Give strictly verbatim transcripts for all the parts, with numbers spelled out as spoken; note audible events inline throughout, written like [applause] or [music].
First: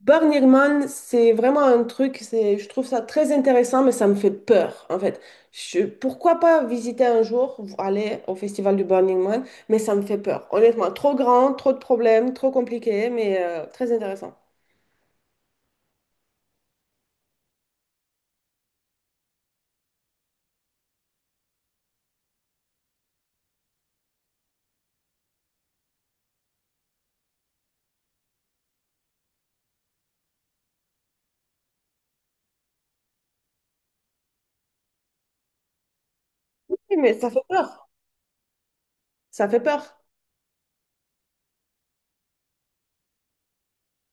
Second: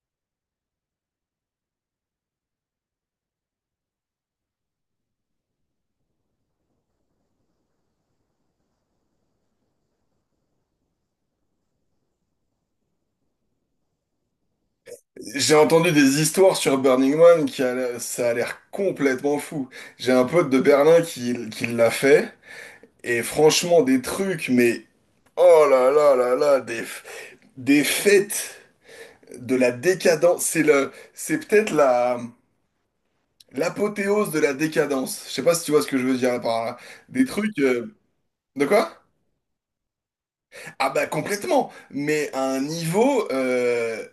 Burning c'est vraiment un truc, c'est, je trouve ça très intéressant, mais ça me fait peur, en fait. Je, pourquoi pas visiter un jour, aller au festival du Burning Man, mais ça me fait peur. Honnêtement, trop grand, trop de problèmes, trop compliqué, mais euh, très intéressant. J'ai entendu des histoires sur Burning Man qui a, l'air- ça a l'air complètement fou. J'ai un pote de Berlin qui, qui l'a fait et franchement des trucs mais oh là là là là des f- des fêtes de la décadence. C'est le c'est peut-être la l'apothéose de la décadence. Je sais pas si tu vois ce que je veux dire par Oui, là. mais Des ça fait trucs peur, euh, de quoi? ça fait peur. Ah bah complètement. Mais à un niveau euh,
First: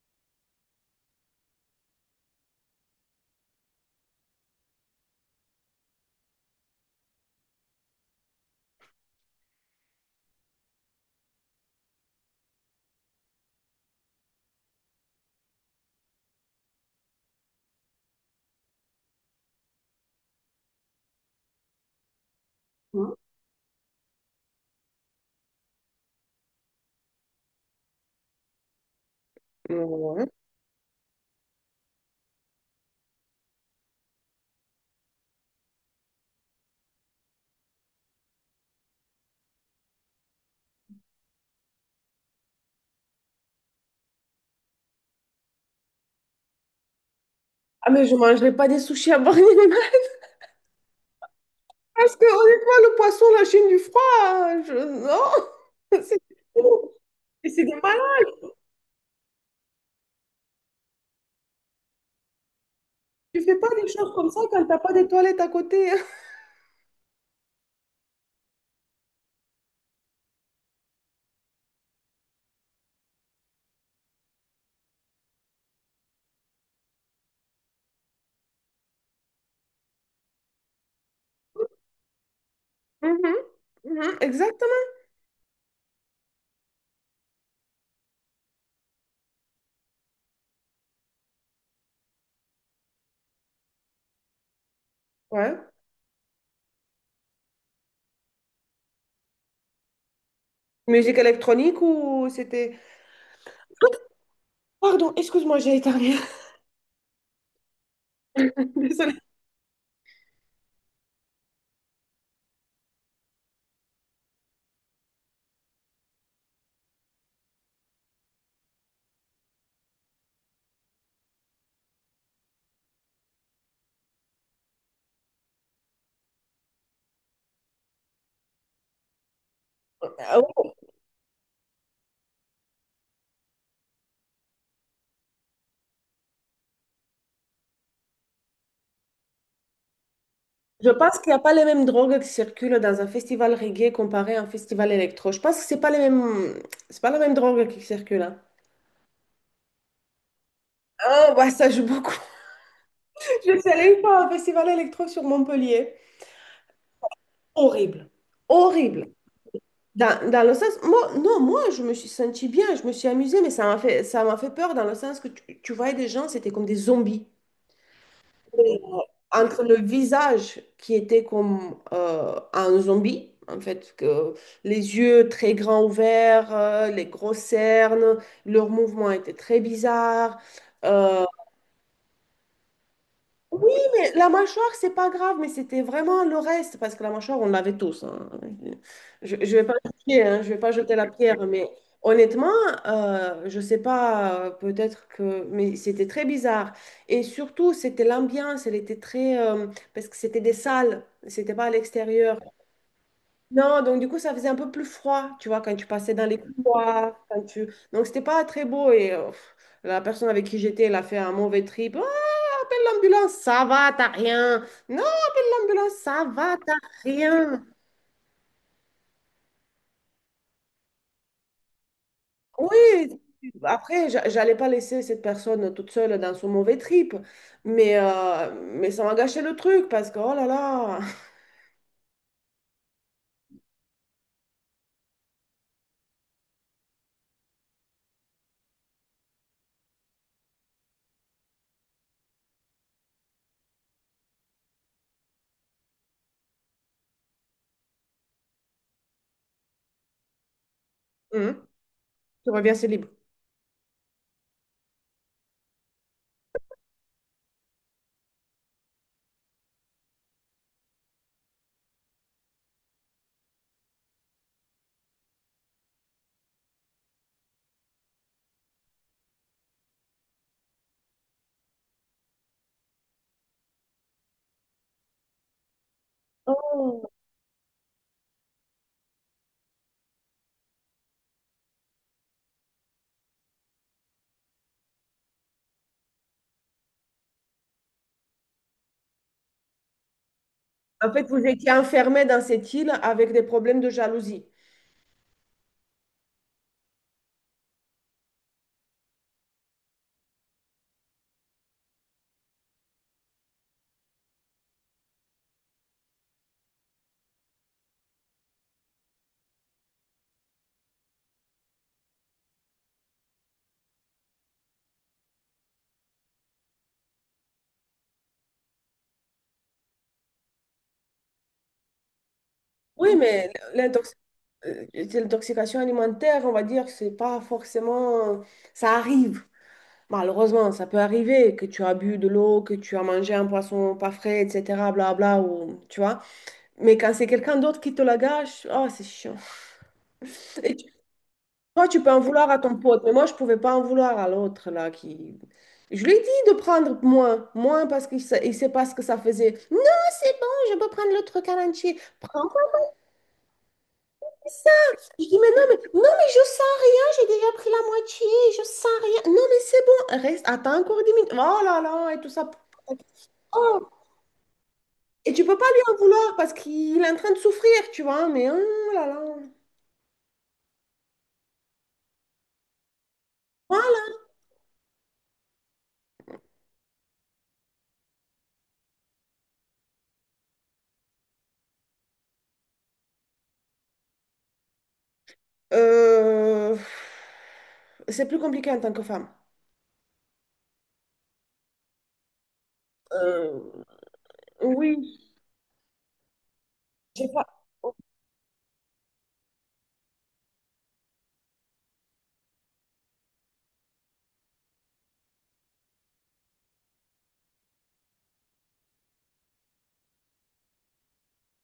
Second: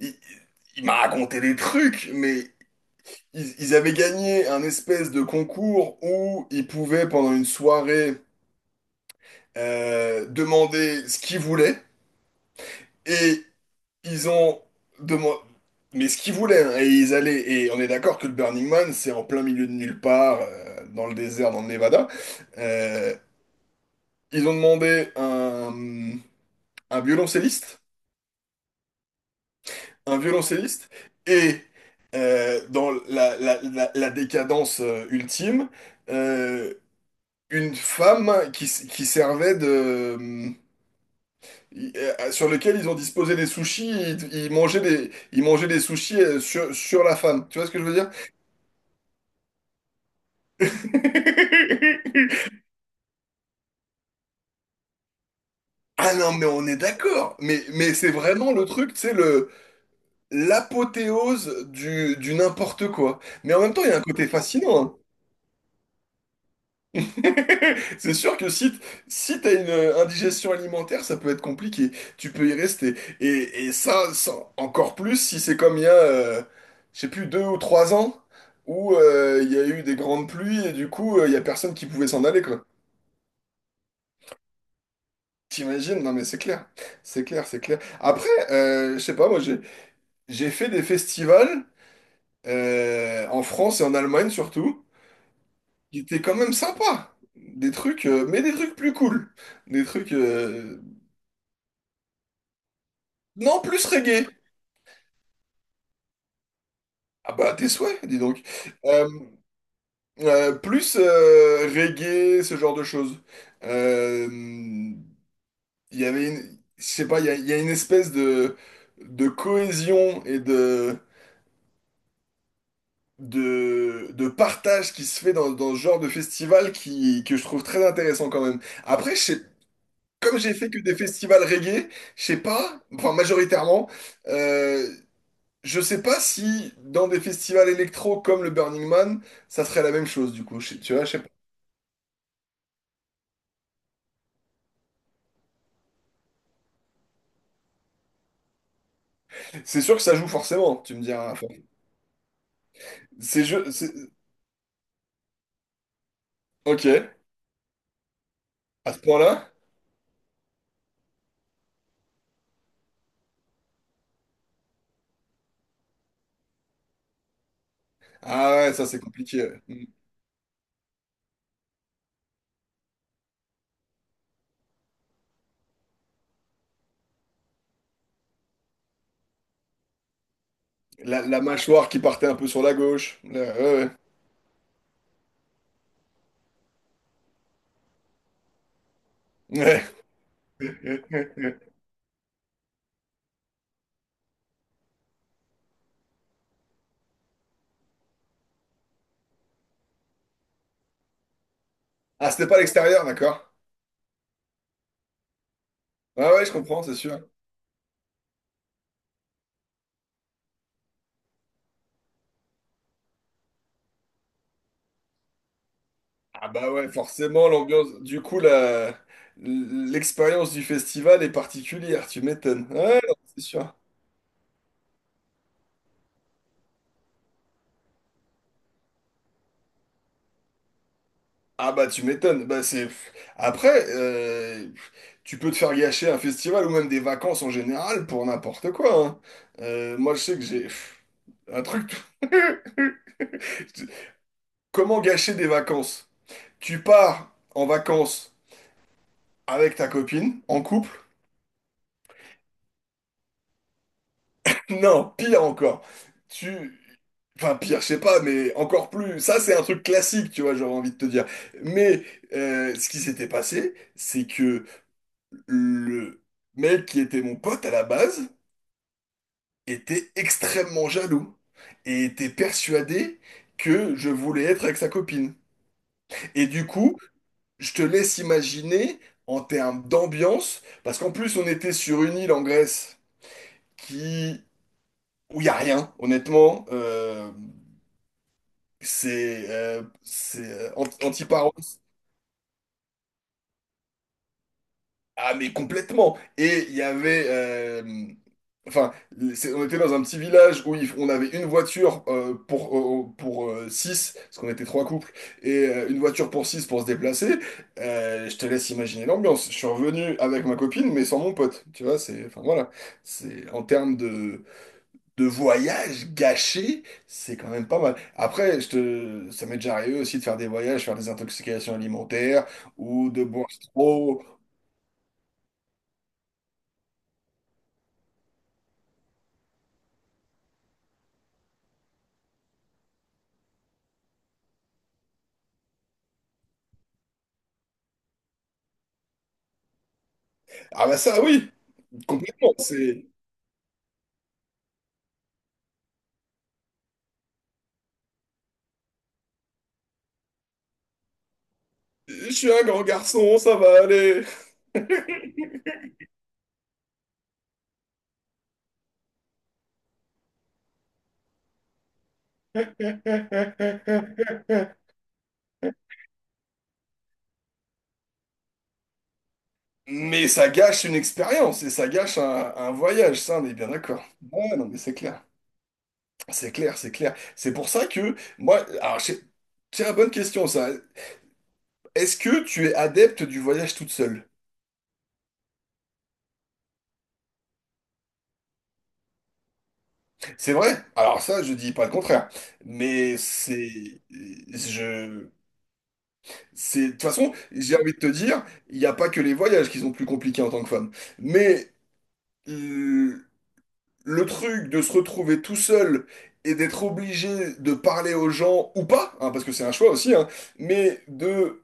il, il m'a raconté des trucs mais Ils, ils avaient gagné un espèce de concours où ils pouvaient, pendant une soirée, euh, demander ce qu'ils voulaient. Et ils ont demandé… Mais ce qu'ils voulaient, hein, et ils allaient… Et on est d'accord que le Burning Man, c'est en plein milieu de nulle part, euh, dans le désert, dans le Nevada. Euh, Mmh. ils ont demandé un, un violoncelliste, un Ouais. violoncelliste, et euh, dans la, la- la- la décadence euh, ultime, euh, une femme qui, s- qui servait de… euh, Sur lequel ils ont disposé des sushis, ils, ils mangeaient des, ils mangeaient des sushis euh, sur, sur la femme. Tu vois ce que je Ah, veux mais dire? je mangerai pas des sushis à Burning Man, [laughs] parce que [laughs] honnêtement, le poisson, la Chine du froid, je- non, [laughs] Ah c'est non, mais on est oh. d'accord. Et Mais, c'est des mais malades. c'est vraiment le truc, tu sais, le, l'apothéose du, du n'importe quoi. Tu Mais fais en pas même temps, des il y a un choses côté comme ça quand t'as fascinant, pas hein. des toilettes à côté. [laughs] C'est sûr que si, t- si t'as une euh, indigestion alimentaire, ça peut être compliqué. Tu peux y rester. Et, et ça, ça- encore plus si c'est comme il y a, euh, je sais plus, deux ou trois ans, où euh, il y a eu des grandes pluies et du coup, euh, il y a personne qui pouvait s'en aller, quoi. Mhm, mhm, exactement. T'imagines? Non, mais c'est clair. C'est clair, c'est clair. Après, euh, je sais pas, moi, j'ai, j'ai fait des festivals euh, en France et en Allemagne surtout, Ouais. qui étaient quand même sympas. Des trucs, euh, mais des trucs plus cool. Des trucs, euh, Musique électronique ou c'était... non, plus reggae. Pardon, excuse-moi, j'ai éternué. Ah bah, tes souhaits, dis donc. [laughs] Euh, Désolée. euh, plus euh, reggae, ce genre de choses. Euh, Il y avait une… Je sais pas, il y a, il y a une espèce de, de cohésion et de, de, de partage qui se fait dans, dans ce genre de festival qui, que je trouve très intéressant quand même. Après, je sais- Ah comme j'ai fait ouais. que des festivals reggae, je sais pas, enfin majoritairement, euh, je sais pas si dans des festivals électro comme le Burning Man, ça serait la même chose du coup. Je- Je tu vois, je pense sais pas. qu'il n'y a pas les mêmes drogues qui circulent dans un festival reggae comparé à un festival électro. Je pense que c'est pas les mêmes... c'est pas la même drogue qui circule, hein. C'est sûr que ça joue forcément, tu me diras. Ah, Enfin, bah ça joue beaucoup. c'est [laughs] Je suis je, c'est… allée une fois à un festival électro sur Montpellier. Ok, Horrible. à ce Horrible. point-là? Dans, dans le sens, moi, non, moi, je me suis sentie bien, je me suis amusée, mais ça m'a fait, ça m'a fait peur dans le sens que tu, tu voyais des gens, c'était comme des zombies. Ah ouais, Et, ça euh, c'est compliqué, ouais. entre le Mm. visage qui était comme euh, un zombie, en fait, que les yeux très grands ouverts, euh, les grosses cernes, leurs mouvements étaient très bizarres. La, Euh, la mâchoire qui partait un peu sur la gauche. Là, oui, ouais, mais la mâchoire, c'est pas grave, mais c'était vraiment le reste, parce que la mâchoire, on l'avait tous, hein. Je, je vais pas ouais. jeter, hein, je vais pas jeter Ouais. la [laughs] pierre, mais honnêtement, euh, je sais pas, euh, peut-être que, mais c'était très bizarre. Et surtout, c'était l'ambiance, elle était très, euh, parce que c'était des salles, c'était pas à Ah, l'extérieur. c'était pas l'extérieur, d'accord? Non, donc du coup, ça faisait un peu plus froid, tu vois, quand tu passais dans Ah les ouais, je comprends, c'est couloirs, sûr. quand tu, donc c'était pas très beau et. euh, pff, La personne avec qui j'étais, elle a fait un mauvais trip. Oh, l'ambulance, ça va, t'as rien. Non, l'ambulance, ça Ah va, bah t'as ouais, forcément, rien. l'ambiance. Du coup, la… l'expérience du festival est particulière, tu m'étonnes. Ouais, non, Oui, c'est sûr. après, j'a- j'allais pas laisser cette personne toute seule dans son mauvais trip, mais, euh, mais ça m'a gâché le truc parce que, oh là là, [laughs] Ah bah tu m'étonnes. Bah c'est… Après, euh, tu peux te faire gâcher un festival ou même des vacances en général pour n'importe quoi, hein. Euh, moi je sais que j'ai un truc. [laughs] Comment gâcher des vacances? Tu pars en vacances avec ta copine, en couple. Hum, tu reviens, c'est libre. [laughs] Non, pire encore. Tu… Enfin, pire, je sais pas, mais encore plus. Ça, c'est un truc classique, tu vois, j'aurais envie de te dire. Mais euh, ce qui s'était passé, c'est que le mec qui était mon pote à la base était extrêmement jaloux et était persuadé que je voulais être avec sa copine. Et du coup, Oh. je te laisse imaginer en termes d'ambiance, parce qu'en plus on était sur une île en Grèce qui où il y a rien, honnêtement. euh, C'est euh, c'est euh, anti- En fait, vous anti-Paros. étiez enfermé dans cette île avec des problèmes de jalousie. Ah mais complètement. Et il y avait euh, enfin, c'est- on était dans un petit village où il- on avait une voiture euh, pour, euh, pour euh, six, parce qu'on était trois couples, et euh, une voiture pour six pour se déplacer. Euh, je te laisse imaginer l'ambiance. Je suis revenu avec ma copine, mais sans mon pote. Tu vois, c'est, enfin voilà, c'est en termes de, de voyage gâché, c'est quand même pas mal. Après, je te, ça m'est déjà arrivé aussi de faire des voyages, faire des intoxications alimentaires ou Oui, de boire mais l'intox- trop. euh, l'intoxication alimentaire, on va dire que c'est pas forcément... Ça arrive. Malheureusement, ça peut arriver que tu as bu de l'eau, que tu as mangé un poisson pas frais, et cetera. Blabla, ou, tu vois. Mais quand c'est quelqu'un d'autre qui te la gâche, oh, c'est chiant. [laughs] Et Ah tu- bah ça, oui, toi, tu peux en vouloir complètement. à ton pote, C'est, mais moi, je pouvais pas en vouloir à l'autre, là, qui... Je lui ai dit de prendre moins, moins parce qu'il sait, il sait pas ce que ça faisait. Non, c'est bon, je peux prendre le truc à l'entier. je Prends suis pas un grand garçon, ça va aller. ça. Je dis, mais non, mais, non, mais je sens rien, j'ai déjà pris la moitié, je sens rien. Non, mais c'est bon, reste, attends encore dix minutes. Oh là là, et tout ça. Oh. Et tu peux pas lui en vouloir parce qu'il est en train de souffrir, tu vois. Mais oh là là. Mais ça gâche une expérience et ça gâche un, un voyage, ça on est bien d'accord. Voilà. Ouais, non mais c'est clair, c'est clair, c'est clair. C'est pour ça que moi, alors j'ai une bonne question ça. Est-ce que tu es adepte du voyage toute seule? Euh, c'est plus compliqué en tant que femme. C'est vrai? Alors ça, je dis pas le contraire. Mais Euh, c'est, oui. je, c'est, de toute J'ai façon, pas. j'ai envie de te dire, il n'y a pas que les voyages qui sont plus compliqués en tant que femme. Mais euh, le truc de se retrouver tout seul et d'être obligé de parler aux gens ou pas, hein, parce que c'est un choix aussi, hein, mais de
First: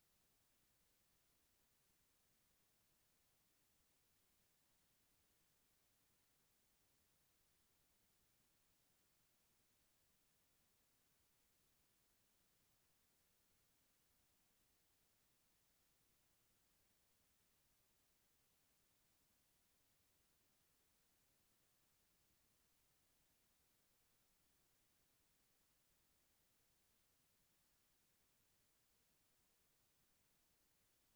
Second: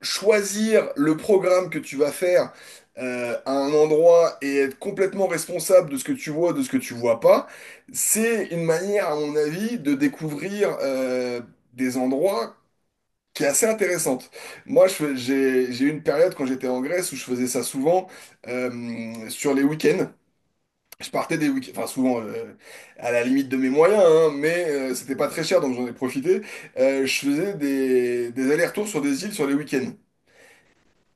choisir le programme que tu vas faire euh, à un endroit et être complètement responsable de ce que tu vois, de ce que tu vois pas, c'est une manière, à mon avis, de découvrir euh, des endroits qui est assez intéressante. Moi, je fais- j'ai j'ai eu une période quand j'étais en Grèce où je faisais ça souvent euh, sur les week-ends. Je partais des week-ends, enfin souvent euh, à la limite de mes moyens, hein, mais euh, c'était pas très cher, donc j'en ai profité. Euh, je faisais des, des allers-retours sur des îles sur les week-ends.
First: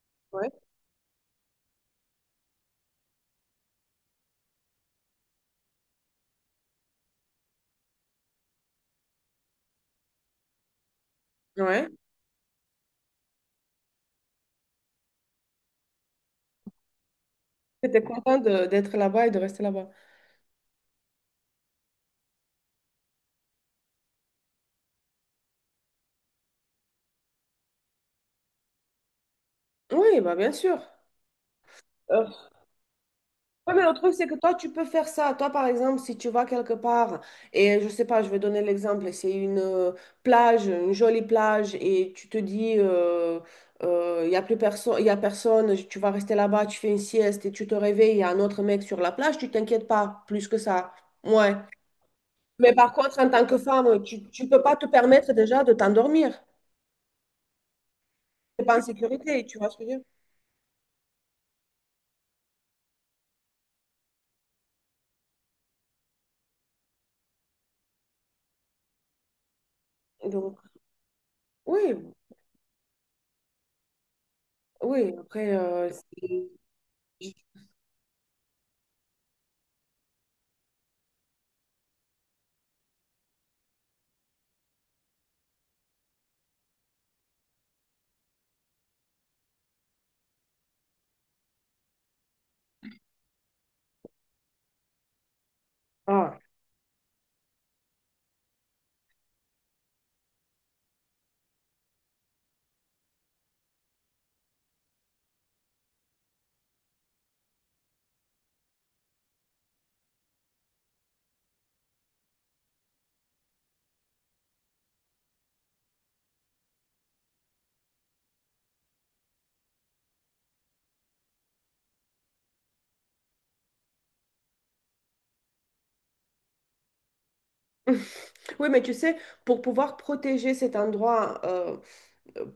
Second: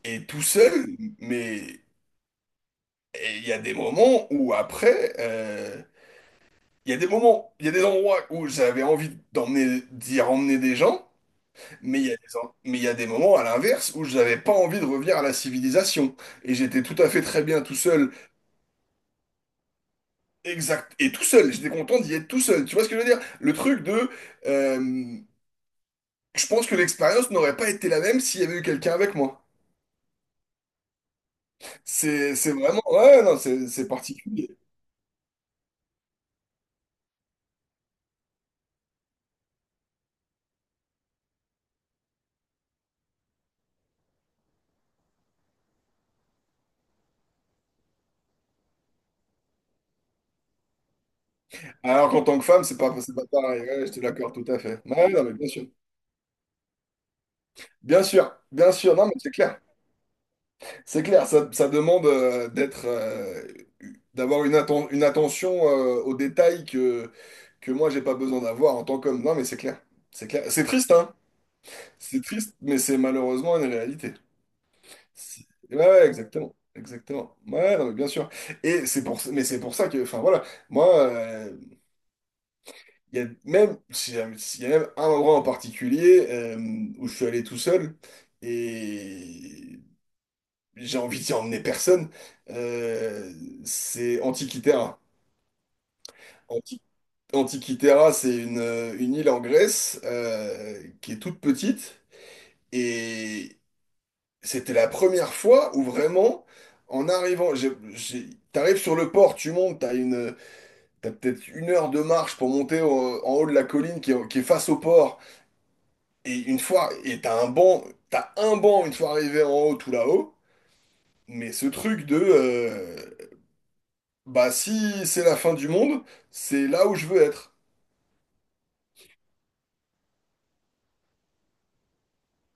Et tout Ouais. seul, mais et il y a des moments où après, euh, il y a des moments, il y a des endroits où j'avais envie d'emmener, d'y emmener des gens, Ouais. mais il y a des, en- mais il y a des moments à l'inverse où j'avais pas envie de revenir à la civilisation. Et j'étais tout à fait très bien tout T'étais seul. content de- d'être là-bas et de rester là-bas. Exact. Et tout seul, j'étais content d'y être tout seul. Tu vois ce que je veux dire? Le truc de… euh, je pense que l'expérience n'aurait pas été la même s'il y avait eu quelqu'un avec moi. Oui, bah bien sûr. Euh, C'est c'est vraiment… Ouais, ouais, non, c'est Oui, mais c'est le truc, c'est que toi, particulier. tu peux faire ça. Toi, par exemple, si tu vas quelque part, et je sais pas, je vais donner l'exemple, c'est une euh, plage, une jolie plage, et tu te dis, euh, euh, il y a plus personne, il y a personne, tu vas rester là-bas, tu fais une sieste, et tu te réveilles, il y a un autre mec sur la plage, tu t'inquiètes pas plus que ça. Ouais. Alors qu'en tant que femme, Mais c'est par pas, c'est contre, pas en tant que pareil. Ouais, je te femme, tu, l'accorde tu tout à peux pas fait. te Ouais, non, mais permettre bien déjà sûr. de t'endormir. Bien sûr, T'es bien pas en sûr. Non, mais c'est sécurité, tu clair. vois ce que je veux dire? C'est clair, ça, ça demande euh, d'être… euh, d'avoir une, atten- une attention euh, aux détails que, que moi, j'ai pas besoin d'avoir en tant qu'homme. Non, mais c'est clair. C'est clair. Donc, C'est triste, hein? oui, C'est triste, mais c'est malheureusement une réalité. oui, C'est- après, Ouais, euh, ouais, c'est... exactement. Exactement. Ouais, non, mais bien sûr. Et c'est pour, mais c'est pour ça que, enfin voilà, moi, euh, il y a même, s'il y a s'il y a même un endroit en particulier euh, où je suis allé tout seul et j'ai envie d'y emmener personne, euh, c'est Antikythera. ah. Anti- Antikythera, c'est une, une île en Grèce euh, qui est toute petite. Et c'était la première fois où vraiment, en arrivant, j'ai- j'ai- t'arrives sur le port, tu montes, t'as une, t'as peut-être une heure de marche pour monter au- en haut de la colline qui est, qui est face au port. Et une fois, et t'as un banc, t'as un banc une fois arrivé en haut, tout là-haut. Mais ce truc de, euh, bah si c'est la fin du monde, c'est là où je veux être. [laughs] Oui, mais tu sais, pour pouvoir protéger cet endroit, euh,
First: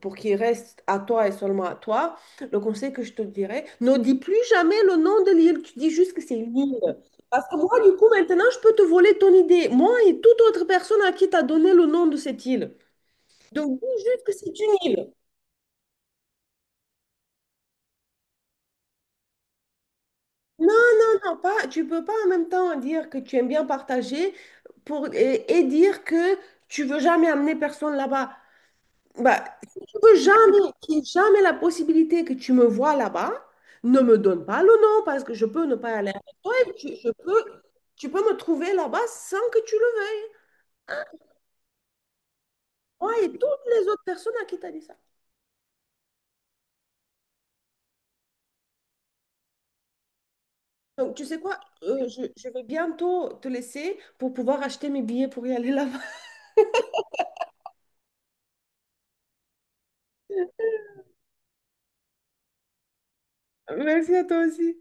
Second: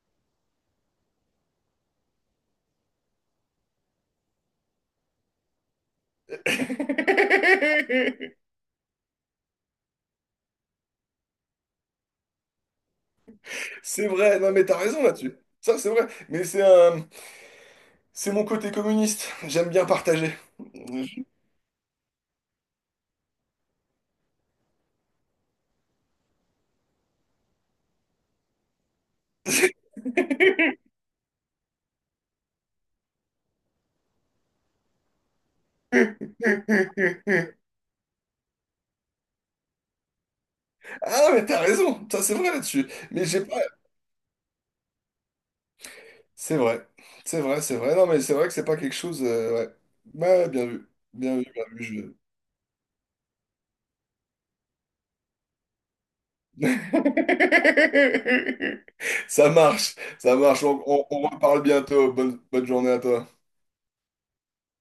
pour qu'il reste à toi et seulement à toi, le conseil que je te dirais, ne dis plus jamais le nom de l'île, tu dis juste que c'est une île. Parce que moi, du coup, [laughs] maintenant, je peux te voler ton idée, moi et toute autre personne à qui tu as donné le nom de cette île. Donc, dis C'est juste que vrai, non c'est mais une t'as raison île. là-dessus. Ça c'est vrai, mais c'est un, c'est mon côté communiste. J'aime bien partager. Non, non, non, [laughs] pas, tu peux pas en même temps dire que tu aimes bien partager pour, et, et dire que tu veux jamais amener personne là-bas. Bah, si tu veux jamais, qu'il y ait jamais la possibilité que tu me vois là-bas, ne me donne pas le nom parce que je peux ne pas [laughs] aller Hum, avec hum, toi et tu, hum, je hum, peux, hum. tu peux me trouver là-bas sans que tu le veuilles. Ah, mais t'as raison, ça c'est vrai là-dessus. Moi Mais et j'ai pas… toutes les autres personnes à qui t'as dit ça. C'est vrai, c'est vrai, c'est vrai. Non, mais c'est vrai que c'est pas quelque chose, euh, ouais. Ouais, bien vu, Donc, tu sais bien vu, quoi, bien vu. euh, je- je, je vais bientôt te laisser pour pouvoir acheter mes billets pour y aller là-bas. [laughs] Ça marche, ça marche. On, on- on reparle bientôt. Bonne, bonne journée à toi. [laughs] Merci à toi aussi.